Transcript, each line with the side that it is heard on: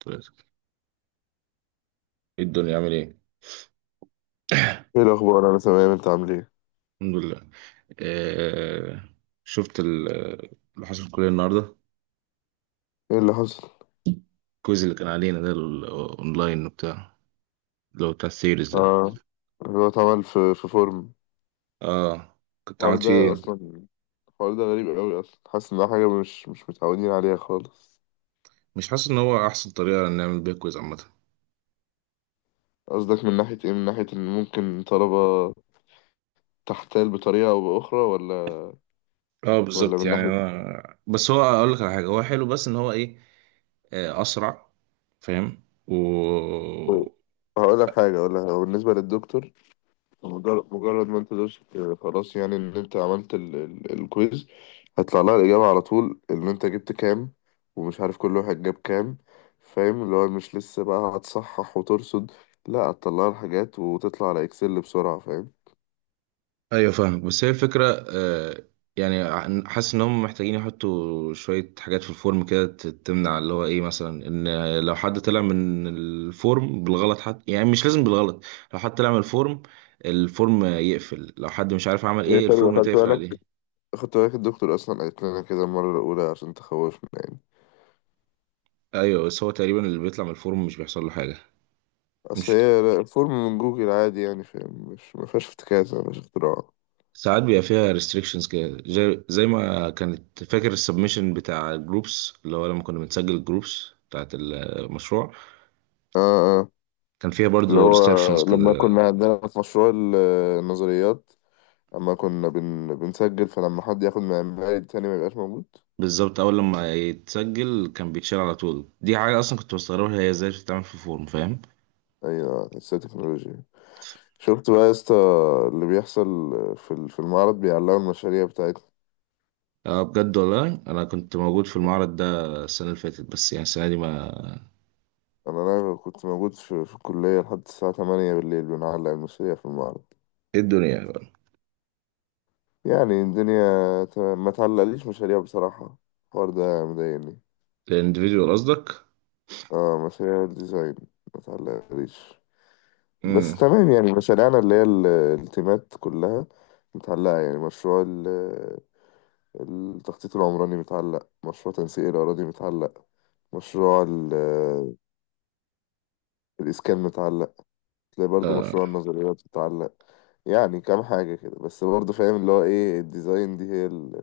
right: طيب. ايه الدنيا عامل ايه؟
left: ايه الاخبار؟ انا تمام، انت عامل ايه؟
right: الحمد لله. آه شفت اللي حصل في الكلية النهاردة.
left: ايه اللي حصل؟
right: الكويز اللي كان علينا ده، الاونلاين وبتاع، اللي هو بتاع السيريز ده،
left: اه. هو اتعمل في فورم.
right: اه كنت
left: الحوار
right: عملت فيه
left: ده اصلا،
right: إيه؟
left: الحوار ده غريب قوي اصلا، حاسس انها حاجه مش متعودين عليها خالص.
right: مش حاسس ان هو احسن طريقة نعمل بيها كويز عامة؟
left: قصدك من ناحيه ايه؟ من ناحيه ان ممكن طلبه تحتال بطريقه او باخرى، ولا...
right: اه
left: ولا
right: بالظبط.
left: من
right: يعني
left: ناحيه؟
right: انا بس هو اقول لك على حاجة، هو حلو بس ان هو ايه، اسرع، فاهم
left: طيب، هقول لك حاجه ولا بالنسبه للدكتور، مجرد ما انت دوست، خلاص يعني ان انت عملت الكويز، هيطلع لها الإجابة على طول ان انت جبت كام، ومش عارف كل واحد جاب كام. فاهم؟ اللي هو مش لسه بقى هتصحح وترصد، لا، هتطلع لها الحاجات وتطلع على اكسل بسرعة. فاهم؟
right: ايوه فاهم. بس هي الفكره يعني حاسس ان هم محتاجين يحطوا شويه حاجات في الفورم كده تمنع اللي هو ايه، مثلا ان لو حد طلع من الفورم بالغلط حتى، يعني مش لازم بالغلط، لو حد طلع من الفورم، الفورم يقفل، لو حد مش عارف عمل
left: يعني
right: ايه
left: انت لو
right: الفورم
left: خدت
right: تقفل
left: بالك،
right: عليه.
left: خدت بالك الدكتور اصلا قالت لنا كده المرة الاولى عشان تخوفنا يعني.
right: ايوه بس هو تقريبا اللي بيطلع من الفورم مش بيحصل له حاجه.
left: اصل
right: مش
left: هي الفورم من جوجل عادي يعني، فاهم؟ مش ما فيهاش افتكاسة، مش اختراع. اه،
right: ساعات بيبقى فيها ريستريكشنز كده، زي ما كانت، فاكر السبمشن بتاع جروبس اللي هو لما كنا بنسجل جروبس بتاعت المشروع،
left: اه،
right: كان فيها
left: اللي
right: برضو
left: هو
right: ريستريكشنز
left: لما
right: كده.
left: كنا عندنا في مشروع النظريات، اما كنا بنسجل، فلما حد ياخد معماري التاني ما يبقاش موجود.
right: بالظبط، اول لما يتسجل كان بيتشال على طول. دي حاجه اصلا كنت بستغربها، هي ازاي بتتعمل في فورم، فاهم؟
left: ايوه، لسه تكنولوجيا. شفت بقى يا اسطى اللي بيحصل في في المعرض بيعلقوا المشاريع بتاعتنا.
right: اه بجد والله انا كنت موجود في المعرض ده السنه اللي فاتت، بس يعني السنه دي ما...
left: انا كنت موجود في الكليه لحد الساعه 8 بالليل بنعلق المشاريع في المعرض.
right: ايه الدنيا بقى؟
left: يعني الدنيا تمام، ما تعلقليش مشاريع بصراحه. الحوار ده مضايقني.
right: الانديفيديوال قصدك؟
left: اه، مشاريع الديزاين ما تعلقليش. بس
right: امم
left: تمام، يعني مشاريعنا اللي هي التيمات كلها متعلقة. يعني مشروع التخطيط العمراني متعلق، مشروع تنسيق الأراضي متعلق، مشروع الإسكان متعلق، تلاقي برضو
right: آه.
left: مشروع النظريات متعلق. يعني كام حاجة كده، بس برضو فاهم اللي هو إيه، الديزاين دي هي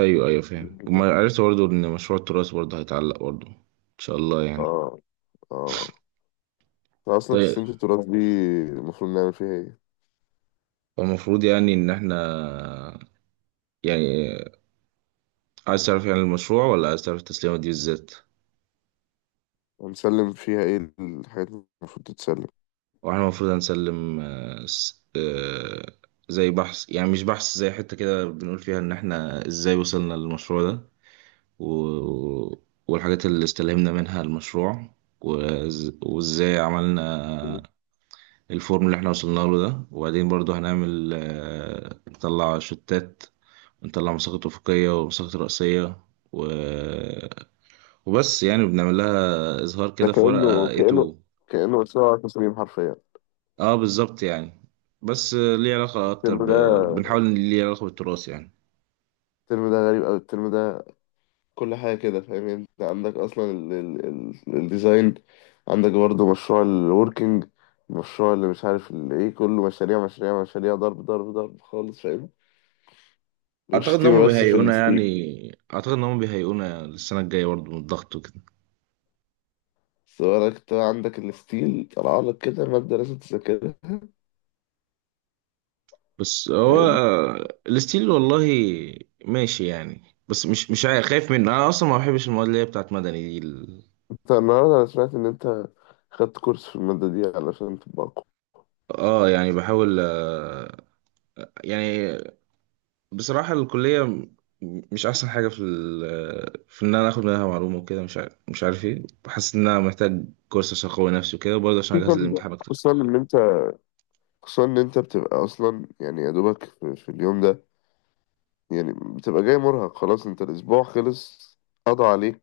right: ايوه ايوه فاهم.
left: ال-
right: وما عرفت برضو ان مشروع التراث برضو هيتعلق برضو، ان شاء الله يعني.
left: آه آه أصلا
right: طيب،
left: تسليمة التراث دي المفروض نعمل فيها إيه؟
right: المفروض يعني ان احنا، يعني عايز تعرف يعني المشروع ولا عايز تعرف التسليمه دي بالذات؟
left: هنسلم فيها إيه، الحاجات اللي المفروض تتسلم؟
right: واحنا المفروض هنسلم زي بحث، يعني مش بحث، زي حتة كده بنقول فيها ان احنا ازاي وصلنا للمشروع ده و... والحاجات اللي استلهمنا منها المشروع، وازاي عملنا الفورم اللي احنا وصلنا له ده. وبعدين برضو هنعمل نطلع شتات، نطلع مساقط أفقية ومساقط رأسية و... وبس. يعني بنعمل لها إظهار
left: ده
right: كده في ورقة
left: كأنه كأنه
right: A2.
left: كأنه مشروع تصميم حرفيا.
right: اه بالظبط يعني، بس ليه علاقة أكتر
left: الترم ده،
right: بنحاول إن ليه علاقة بالتراث يعني.
left: الترم ده غريب أوي، الترم ده كل حاجة كده، فاهم؟ يعني انت عندك اصلا الديزاين، عندك برضه مشروع الوركينج، مشروع اللي مش عارف الايه، كله مشاريع مشاريع مشاريع، ضرب ضرب ضرب خالص، فاهم؟
right: أعتقد إن هما
left: والشتيمة بس في
right: بيهيئونا
left: الستيل.
right: يعني، أعتقد إن هما بيهيئونا للسنة الجاية برضه من الضغط وكده.
left: سواء انت عندك الستيل، طلع لك كده مادة لازم تذاكرها،
right: بس هو
left: فاهم؟
right: الستيل والله ماشي يعني. بس مش عارف، خايف منه أنا أصلا، ما بحبش المواد اللي هي بتاعت مدني دي
left: انت النهارده انا سمعت ان انت خدت كورس في المادة دي علشان تبقى أقوى.
right: اه يعني بحاول يعني بصراحة الكلية مش أحسن حاجة في ال، في إن أنا آخد منها معلومة وكده. مش عارف، إيه، بحس إن أنا محتاج كورس عشان أقوي نفسي وكده، وبرضه عشان
left: خصوصا
right: أجهز للامتحان أكتر.
left: خصوصا ان انت خصوصا ان انت بتبقى اصلا يعني يا دوبك في اليوم ده. يعني بتبقى جاي مرهق خلاص، انت الاسبوع خلص، قضى عليك،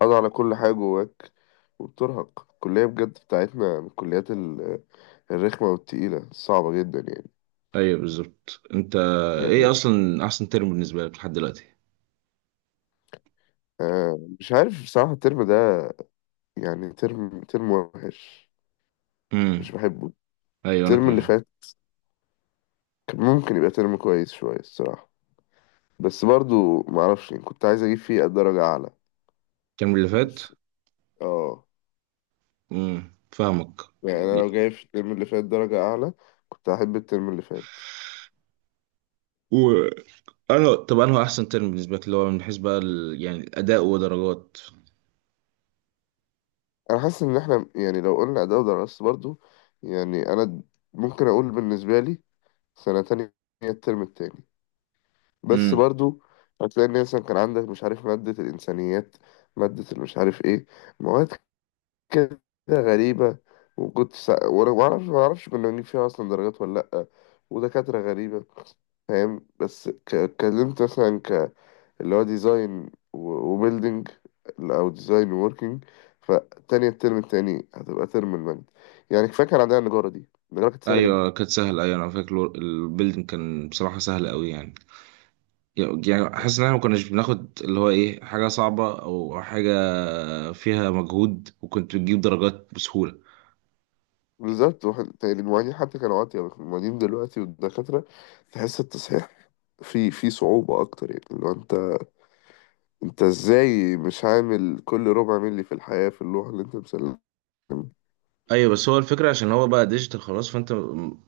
left: قضى على كل حاجة جواك، وبترهق. الكلية بجد بتاعتنا من الكليات الرخمة والتقيلة الصعبة جدا يعني.
right: أيوه بالظبط أنت. إيه
left: يعني،
right: أصلا أحسن ترم بالنسبة لك لحد دلوقتي؟
left: آه، مش عارف بصراحة. الترم ده يعني ترم ترم وحش، مش
right: امم
left: بحبه.
right: أيوه أنا
left: الترم اللي
right: كمان.
left: فات كان ممكن يبقى ترم كويس شوية الصراحة، بس برضو معرفش يعني، كنت عايز أجيب فيه درجة أعلى.
right: الترم اللي فات.
left: بس، اه،
right: امم، فاهمك.
left: يعني أنا لو جايب في الترم اللي فات درجة أعلى كنت أحب الترم اللي فات.
right: و أنا طب أنهو أحسن ترم بالنسبة لك اللي هو من حيث بقى يعني الأداء ودرجات؟
left: انا حاسس ان احنا يعني لو قلنا اداء ودراسة برضو، يعني انا ممكن اقول بالنسبه لي سنه تانية، هي الترم التاني. بس
right: امم.
left: برضو هتلاقي ان مثلا كان عندك مش عارف ماده الانسانيات، ماده المش عارف ايه، مواد كده غريبه، وكنت وانا ما اعرفش كنا بنجيب فيها اصلا درجات ولا لا، ودكاتره غريبه. فاهم؟ بس اتكلمت مثلا اللي هو ديزاين وبيلدينج او ديزاين ووركينج، فتاني الترم التاني هتبقى ترم المانجا. يعني كفايه كان عندنا النجاره دي، النجاره كانت سهله جدا.
right: أيوه كانت سهلة، أيوه أنا فاكر البيلدنج كان بصراحة سهل أوي يعني. يعني حاسس ان احنا ما كناش بناخد اللي هو ايه، حاجه صعبه او حاجه فيها مجهود، وكنت بتجيب درجات بسهوله.
left: بالظبط تاني المعيدين حتى كانوا عاطية، المعيدين دلوقتي والدكاترة تحس التصحيح في صعوبة أكتر، يعني اللي هو أنت، أنت إزاي مش عامل كل ربع ملي في الحياة في اللوحة اللي أنت مسلمها؟
right: ايوه، بس هو الفكره عشان هو بقى ديجيتال خلاص، فانت م-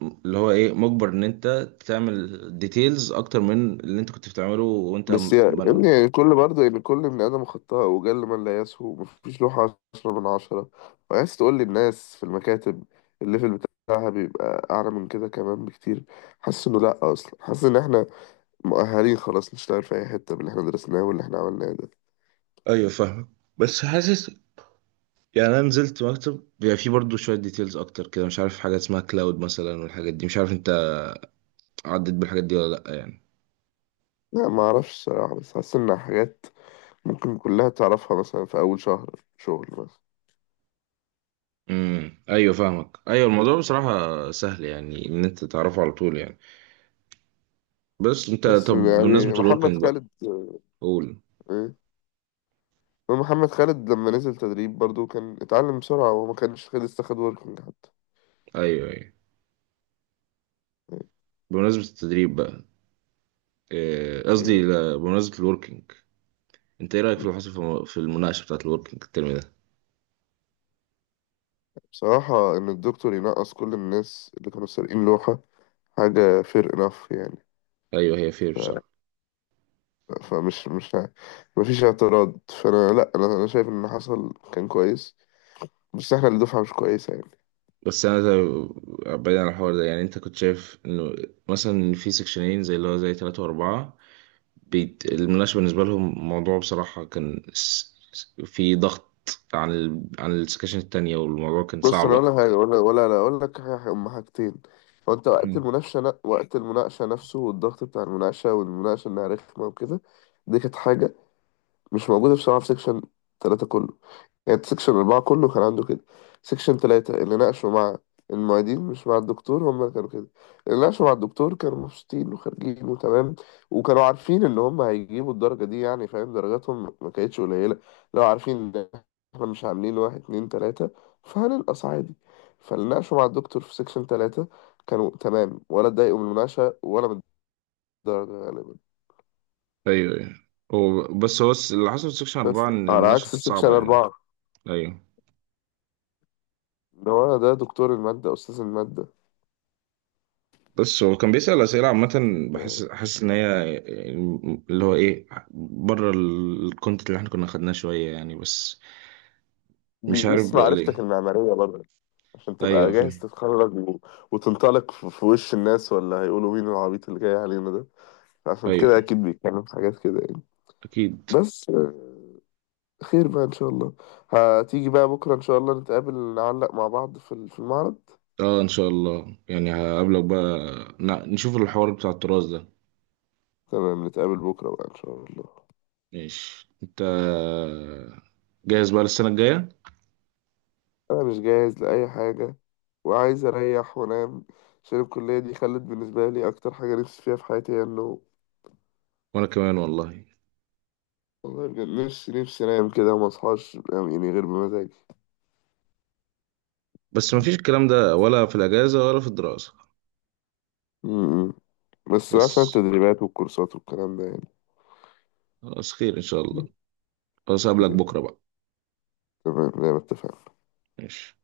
right: م- اللي هو ايه، مجبر ان انت تعمل ديتيلز اكتر من اللي انت كنت بتعمله وانت
left: بس يا
right: مانوال.
left: ابني، يعني كل برضه يعني كل بني آدم خطاء، وجل من لا يسهو، مفيش لوحة عشرة من عشرة. وعايز تقول للناس في المكاتب الليفل بتاعها بيبقى أعلى من كده كمان بكتير. حاسس إنه لأ، أصلا حاسس إن إحنا مؤهلين خلاص نشتغل في أي حتة باللي إحنا درسناه واللي إحنا عملناه ده.
right: ايوه فاهمك، بس حاسس يعني انا نزلت مكتب بيبقى فيه برضه شويه ديتيلز اكتر كده، مش عارف حاجه اسمها كلاود مثلا والحاجات دي، مش عارف انت عديت بالحاجات دي ولا لا يعني.
left: لا، معرفش الصراحة، بس حاسس إن حاجات ممكن كلها تعرفها مثلا في أول شهر شغل مثلا.
right: امم، ايوه فاهمك. ايوه الموضوع بصراحه سهل، يعني ان انت تعرفه على طول يعني. بس انت،
left: بس
right: طب بمناسبه
left: يعني محمد
right: الوركينج بقى،
left: خالد...
right: قول.
left: إيه؟ محمد خالد لما نزل تدريب برضو كان اتعلم بسرعة وما كانش خد لسه، خد وركينج
right: ايوه ايوه، بمناسبه التدريب بقى، إيه، قصدي
left: يعني.
right: لا، بمناسبه الوركينج، انت ايه رايك في اللي حصل في المناقشه بتاعت الوركينج الترم ده؟
left: بصراحة إن الدكتور ينقص كل الناس اللي كانوا سارقين لوحة حاجة fair enough يعني.
right: ايوه هي فير
left: ف...
right: بصراحه.
left: فمش مش ه- مفيش اعتراض، فأنا لأ، أنا شايف إن اللي حصل كان كويس، بس إحنا اللي دفعة مش كويسة يعني.
right: بس انا بعيد عن الحوار ده يعني، انت كنت شايف انه مثلا في سكشنين زي اللي هو زي ثلاثة واربعة المناقشة بالنسبة لهم موضوع بصراحة كان في ضغط عن عن السكشن التانية والموضوع كان
left: بص
right: صعب.
left: أنا أقول لك حاجة، ولا لا أقول لك حاجة، هما حاجتين. هو أنت وقت
right: مم.
left: المناقشة وقت المناقشة نفسه والضغط بتاع المناقشة والمناقشة إنها رخمة وكده، دي كانت حاجة مش موجودة بصراحة في سكشن تلاتة كله، كانت سكشن أربعة كله كان عنده كده. سكشن تلاتة اللي ناقشوا مع المعيدين مش مع الدكتور هم اللي كانوا كده. اللي ناقشوا مع الدكتور كانوا مبسوطين وخارجين وتمام، وكانوا عارفين إن هم هيجيبوا الدرجة دي يعني، فاهم؟ درجاتهم ما كانتش قليلة، لو عارفين إن إحنا مش عاملين واحد اتنين تلاتة فهننقص عادي. فاللي ناقشوا مع الدكتور في سكشن تلاتة كانوا تمام، ولا اتضايقوا من المناقشة ولا من الدرجة غالبا.
right: أيوه أيوه، هو بس هو اللي حصل في سكشن
left: بس
right: أربعة إن
left: على
right: المناقشة
left: عكس
right: كانت
left: سكشن
right: صعبة يعني.
left: أربعة،
right: أيوه،
left: اللي هو ده دكتور المادة، أستاذ المادة،
right: بس هو كان بيسأل أسئلة عامة، بحس، حاسس إن هي اللي هو إيه، بره الكونتنت اللي إحنا كنا خدناه شوية يعني، بس مش عارف
left: بيقيس
right: بقى
left: معرفتك
right: ليه.
left: المعمارية برضه عشان
right: أيوه
left: تبقى جاهز
right: فاهم.
left: تتخرج و... وتنطلق في وش الناس، ولا هيقولوا مين العبيط اللي جاي علينا ده. عشان
right: أيوه
left: كده أكيد بيتكلم في حاجات كده يعني.
right: أكيد.
left: بس خير بقى إن شاء الله، هتيجي بقى بكرة إن شاء الله نتقابل، نعلق مع بعض في في المعرض.
right: أه إن شاء الله يعني هقابلك بقى، نشوف الحوار بتاع التراث ده.
left: تمام، نتقابل بكرة بقى إن شاء الله.
right: ماشي، انت جاهز بقى للسنة الجاية؟
left: أنا مش جاهز لأي حاجة، وعايز أريح وأنام، عشان الكلية دي خلت بالنسبة لي أكتر حاجة نفسي فيها في حياتي هي النوم.
right: وانا كمان والله.
left: والله بجد، نفسي نفسي أنام كده وما أصحاش يعني، غير بمزاجي.
right: بس مفيش الكلام ده ولا في الاجازة ولا في الدراسة.
left: م- م. بس
right: بس
left: عشان التدريبات والكورسات والكلام ده يعني.
right: خلاص، خير ان شاء الله، خلاص اقابلك بكرة بقى.
left: تمام، زي ما اتفقنا.
right: ماشي